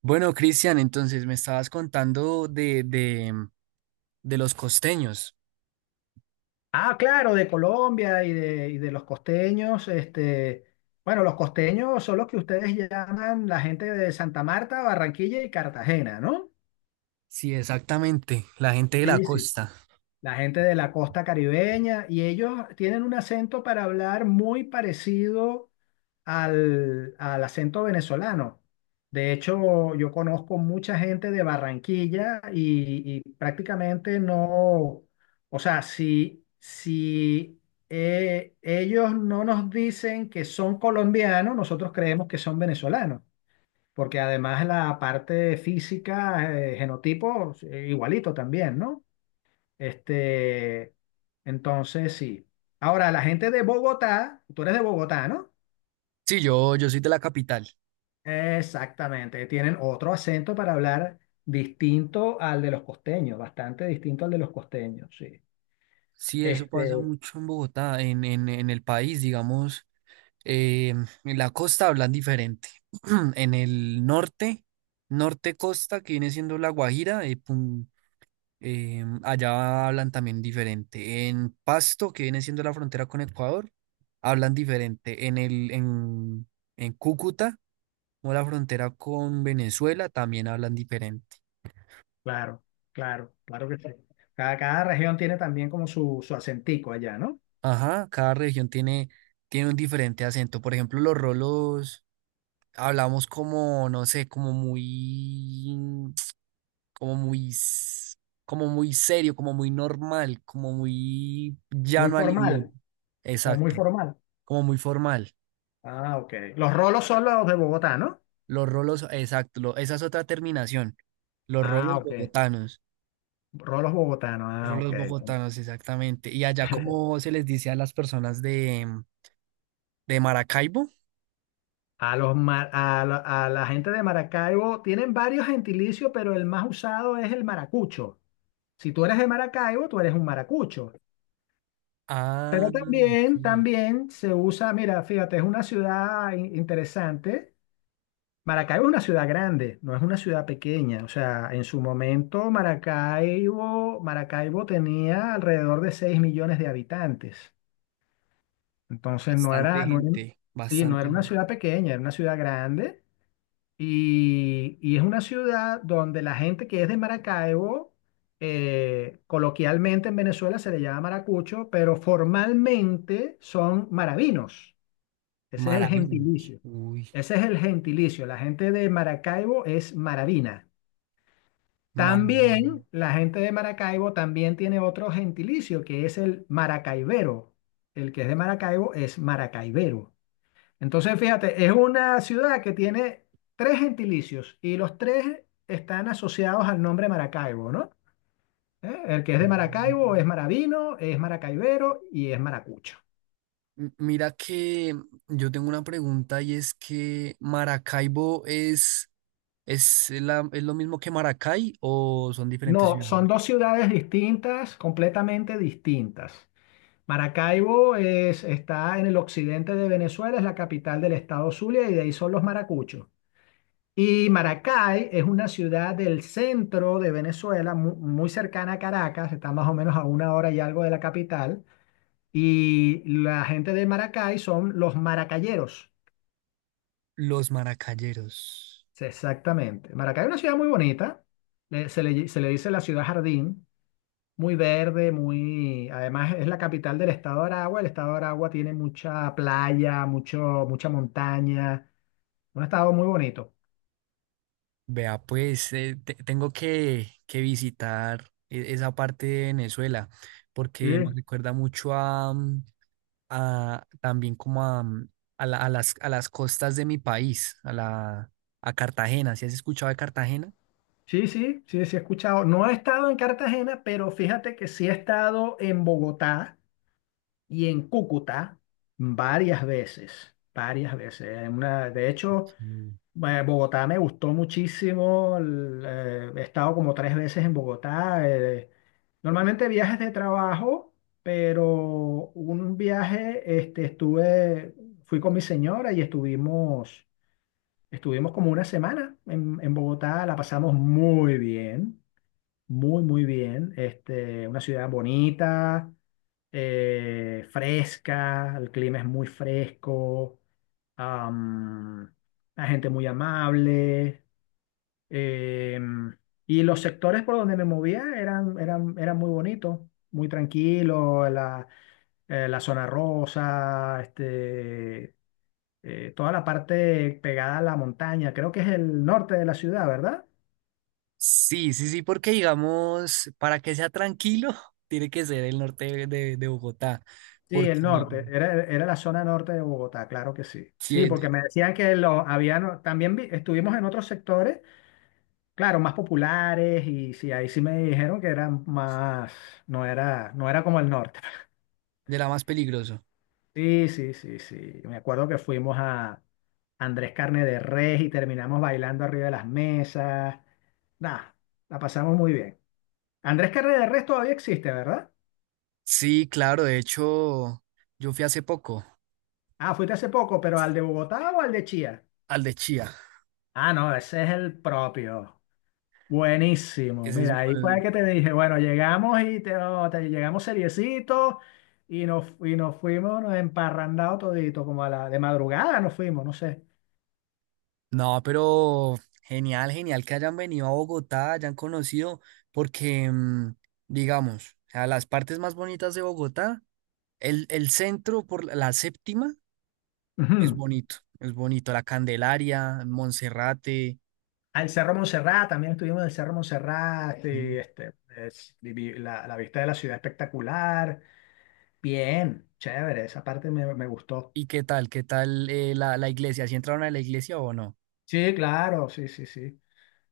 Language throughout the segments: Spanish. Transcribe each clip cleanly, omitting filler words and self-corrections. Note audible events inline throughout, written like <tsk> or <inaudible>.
Bueno, Cristian, entonces me estabas contando de los costeños. Ah, claro, de Colombia y de los costeños, este, bueno, los costeños son los que ustedes llaman la gente de Santa Marta, Barranquilla y Cartagena, ¿no? Sí, exactamente, la gente de la Sí, sí, costa. la gente de la costa caribeña, y ellos tienen un acento para hablar muy parecido al acento venezolano. De hecho, yo conozco mucha gente de Barranquilla y prácticamente no, o sea, si, ellos no nos dicen que son colombianos, nosotros creemos que son venezolanos, porque además la parte física, genotipo, igualito también, ¿no? Este, entonces sí. Ahora, la gente de Bogotá, tú eres de Bogotá, ¿no? Sí, yo soy de la capital. Exactamente, tienen otro acento para hablar distinto al de los costeños, bastante distinto al de los costeños, sí. Sí, eso pasa Este, mucho en Bogotá, en el país, digamos. eh, en la costa hablan diferente. <clears throat> En el norte, norte costa, que viene siendo La Guajira, Allá hablan también diferente. En Pasto, que viene siendo la frontera con Ecuador, hablan diferente. En Cúcuta, o la frontera con Venezuela, también hablan diferente. claro, claro, claro que sí. Cada región tiene también como su acentico allá, ¿no? Ajá, tiene un diferente acento. Por ejemplo, los rolos hablamos como, no sé, como muy, <tsk> como muy, s- como muy serio, como muy normal, como muy Muy llano al idioma. formal, o muy Exacto, formal. como muy formal. Ah, ok. Los rolos son los de Bogotá, ¿no? Los rolos, exacto, esa es otra terminación. Los Ah, rolos ok. bogotanos. Rolos bogotanos, ah, ok. Rolos bogotanos, exactamente. ¿Y allá cómo se les dice a las personas de Maracaibo? A los mar- a la gente de Maracaibo tienen varios gentilicios, pero el más usado es el maracucho. Si tú eres de Maracaibo, tú eres un maracucho. Pero Ah, también, ok. también se usa, mira, fíjate, es una ciudad interesante. Maracaibo es una ciudad grande, no es una ciudad pequeña. O sea, en su momento Maracaibo tenía alrededor de 6 millones de habitantes. Entonces no Bastante era, no era, gente, sí, no bastante era una gente. ciudad pequeña, era una ciudad grande. Y es una ciudad donde la gente que es de Maracaibo, coloquialmente en Venezuela se le llama maracucho, pero formalmente son maravinos. Ese es el Maravillos. gentilicio. Uy, Ese es el gentilicio. La gente de Maracaibo es maravina. También maravilloso. la gente de Maracaibo también tiene otro gentilicio que es el maracaibero. El que es de Maracaibo es maracaibero. Entonces, fíjate, es una ciudad que tiene tres gentilicios y los tres están asociados al nombre Maracaibo, ¿no? ¿Eh? El que es de Maracaibo es Maravino, es Maracaibero y es Maracucho. Mira que yo tengo una pregunta y es que Maracaibo es, ¿es lo mismo que Maracay o son diferentes No, ciudades? son dos ciudades distintas, completamente distintas. Maracaibo es, está en el occidente de Venezuela, es la capital del estado Zulia y de ahí son los Maracuchos. Y Maracay es una ciudad del centro de Venezuela, muy cercana a Caracas, está más o menos a una hora y algo de la capital. Y la gente de Maracay son los maracayeros. Los maracayeros. Sí, exactamente. Maracay es una ciudad muy bonita, se le dice la ciudad jardín, muy verde, muy... Además es la capital del estado de Aragua, el estado de Aragua tiene mucha playa, mucho, mucha montaña, un estado muy bonito. Vea, pues tengo que visitar esa parte de Venezuela Sí. porque me recuerda mucho a también como a a las costas de mi país, a Cartagena. ¿Sí has escuchado de Cartagena? Sí, sí, sí, sí he escuchado. No he estado en Cartagena, pero fíjate que sí he estado en Bogotá y en Cúcuta varias veces, varias veces. De hecho, Sí. Bogotá me gustó muchísimo. He estado como tres veces en Bogotá. Eh, normalmente viajes de trabajo, pero un viaje, este, estuve, fui con mi señora y estuvimos, estuvimos como una semana en Bogotá. La pasamos muy bien. Muy, muy bien. Este, una ciudad bonita, fresca, el clima es muy fresco, am, la gente muy amable. em, y los sectores por donde me movía eran muy bonitos, muy tranquilos, la, la zona rosa, este, toda la parte pegada a la montaña. Creo que es el norte de la ciudad, ¿verdad? Sí, sí, sí, porque digamos, para que sea tranquilo, <laughs> tiene que ser el norte de Bogotá, Sí, porque el norte, era la zona norte de Bogotá, claro que sí. sí, Sí, es porque me decían que lo habían, también estuvimos en otros sectores, claro, más populares y sí, ahí sí me dijeron que eran más, no era como el norte. <laughs> de la más peligroso. Sí, sí, sí, sí. Me acuerdo que fuimos a Andrés Carne de Res y terminamos bailando arriba de las mesas. Nada, la pasamos muy bien. Andrés Carne de Res todavía existe, ¿verdad? Sí, claro, de hecho, yo fui hace poco Ah, fuiste hace poco, pero ¿al de Bogotá o al de Chía? al de Chía. Ah, no, ese es el propio. Buenísimo. Ese es, Mira, ahí fue que te dije, bueno, llegamos y llegamos seriecitos y nos fuimos nos emparrandados todito, como a la de madrugada nos fuimos, no sé. no, pero genial, genial que hayan venido a Bogotá, hayan conocido, porque, mm, digamos, o sea, las partes más bonitas de Bogotá, el centro por la séptima Ujú. Es bonito, la Candelaria, Monserrate. Al Cerro Montserrat, también estuvimos en el Cerro Montserrat, y, Sí. este, la vista de la ciudad espectacular. Bien, chévere, esa parte me gustó. ¿Y qué tal? ¿Qué tal la, la iglesia? ¿Si entraron a la iglesia o no? Sí, claro, sí, sí, sí.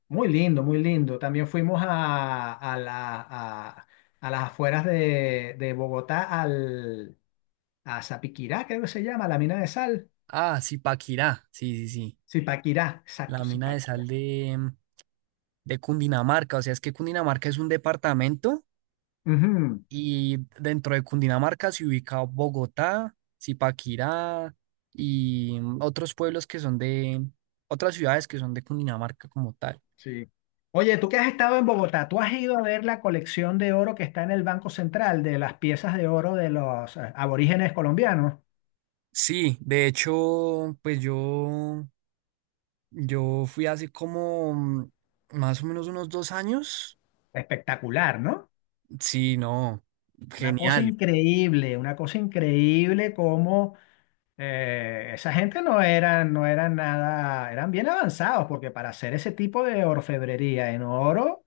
Muy lindo, muy lindo. También fuimos a las afueras de Bogotá, a Zapiquirá, creo que se llama, la mina de sal. Ah, sí, Paquirá, sí, sí, sí, Zipaquirá, exacto, la mina de Zipaquirá. sal de, de Cundinamarca. O sea, es que Cundinamarca es un departamento. Ujú, Y dentro de Cundinamarca se ubica Bogotá, Zipaquirá y otros pueblos que son de otras ciudades que son de Cundinamarca como tal. sí. Oye, tú que has estado en Bogotá, ¿tú has ido a ver la colección de oro que está en el Banco Central de las piezas de oro de los aborígenes colombianos? Sí, de hecho, pues yo fui hace como más o menos unos 2 años. Espectacular, ¿no? Sí, no, genial. Una cosa increíble como eh, esa gente no era, no eran nada, eran bien avanzados, porque para hacer ese tipo de orfebrería en oro,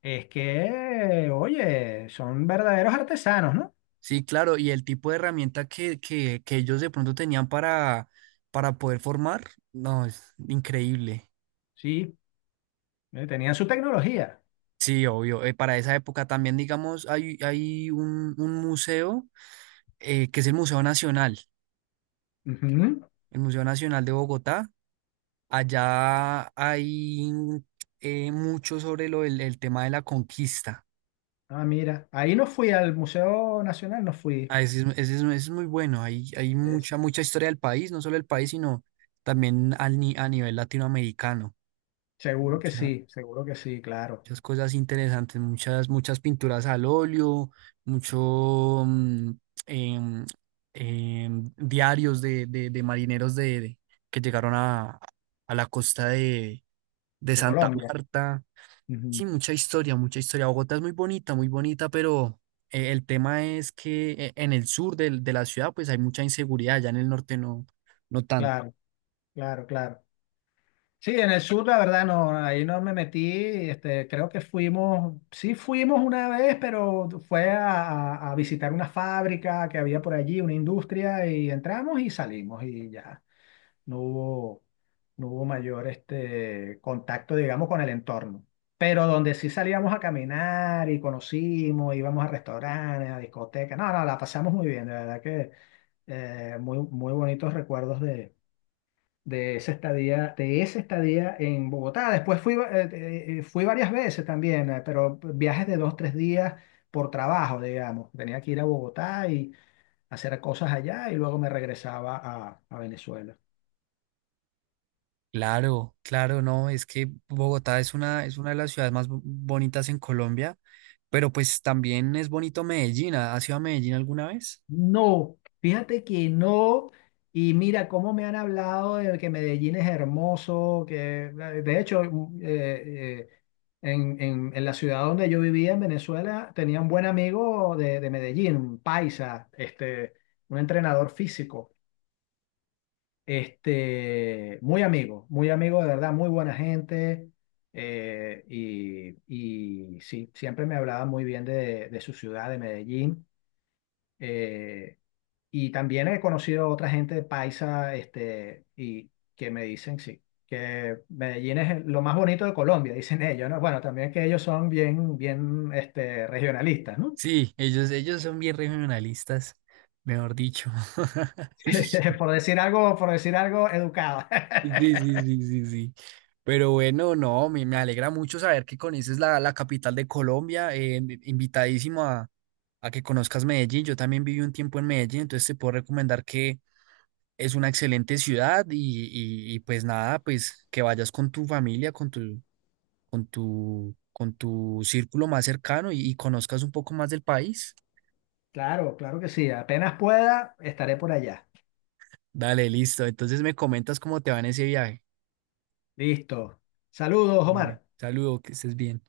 es que, oye, son verdaderos artesanos, ¿no? Sí, claro, y el tipo de herramienta que ellos de pronto tenían para poder formar, no, es increíble. Sí, tenían su tecnología. Sí, obvio. Para esa época también, digamos, hay un museo que es Ujú. el Museo Nacional de Bogotá. Allá hay mucho sobre tema de la conquista. Ah, mira, ahí no fui al Museo Nacional, no fui. Ah, ese es, ese es muy bueno. Hay Sí, sí. mucha, mucha historia del país, no solo del país, sino también al, ni- a nivel latinoamericano. Seguro que sí, seguro que sí, claro. Muchas cosas interesantes, muchas, muchas pinturas al óleo, mucho em, diarios de marineros que llegaron a la costa de De Santa Colombia. Marta. Ujú. Sí, mucha historia, mucha historia. Bogotá es muy bonita, pero el tema es que en el sur de la ciudad pues hay mucha inseguridad, ya en el norte no, no tanto. Claro, claro, claro. Sí, en el sur la verdad no, ahí no me metí, este, creo que fuimos, sí fuimos una vez, pero fue a visitar una fábrica que había por allí, una industria, y entramos y salimos y ya, no hubo, no hubo mayor este, contacto, digamos, con el entorno. Pero donde sí salíamos a caminar y conocimos, íbamos a restaurantes, a discotecas, no, no, la pasamos muy bien, de verdad que muy, muy bonitos recuerdos de esa estadía en Bogotá. Después fui, fui varias veces también, pero viajes de dos, tres días por trabajo, digamos. Tenía que ir a Bogotá y hacer cosas allá y luego me regresaba a Venezuela. Claro, claro, no, es que Bogotá es una de las ciudades más bonitas en Colombia, pero pues también es bonito Medellín. Has ido a Medellín alguna vez? No, fíjate que no. Y mira cómo me han hablado de que Medellín es hermoso, que de hecho eh, en la ciudad donde yo vivía en Venezuela tenía un buen amigo de Medellín, un paisa, este, un entrenador físico, este, muy amigo de verdad, muy buena gente. eh, y, y sí, siempre me hablaba muy bien de su ciudad, de Medellín. eh, y también he conocido otra gente paisa, este, y que me dicen, sí, que Medellín es lo más bonito de Colombia, <laughs> dicen ellos, ¿no? Bueno, también que ellos son bien, bien, este, regionalistas, ¿no? Sí, ellos son bien regionalistas, mejor dicho. <laughs> <laughs> Por decir algo educado. Sí, sí, <laughs> sí, sí, sí. Pero bueno, no, me alegra mucho saber que conoces la, la capital de Colombia. Invitadísimo a que conozcas Medellín. Yo también viví un tiempo en Medellín, entonces te puedo recomendar que es una excelente ciudad pues nada, pues que vayas con tu familia, con tu círculo más cercano y conozcas un poco más del país. Claro, claro que sí. Apenas pueda, estaré por allá. Dale, listo. Entonces me comentas cómo te va en ese viaje. Listo. Saludos, Dale, Omar. saludo, que estés bien.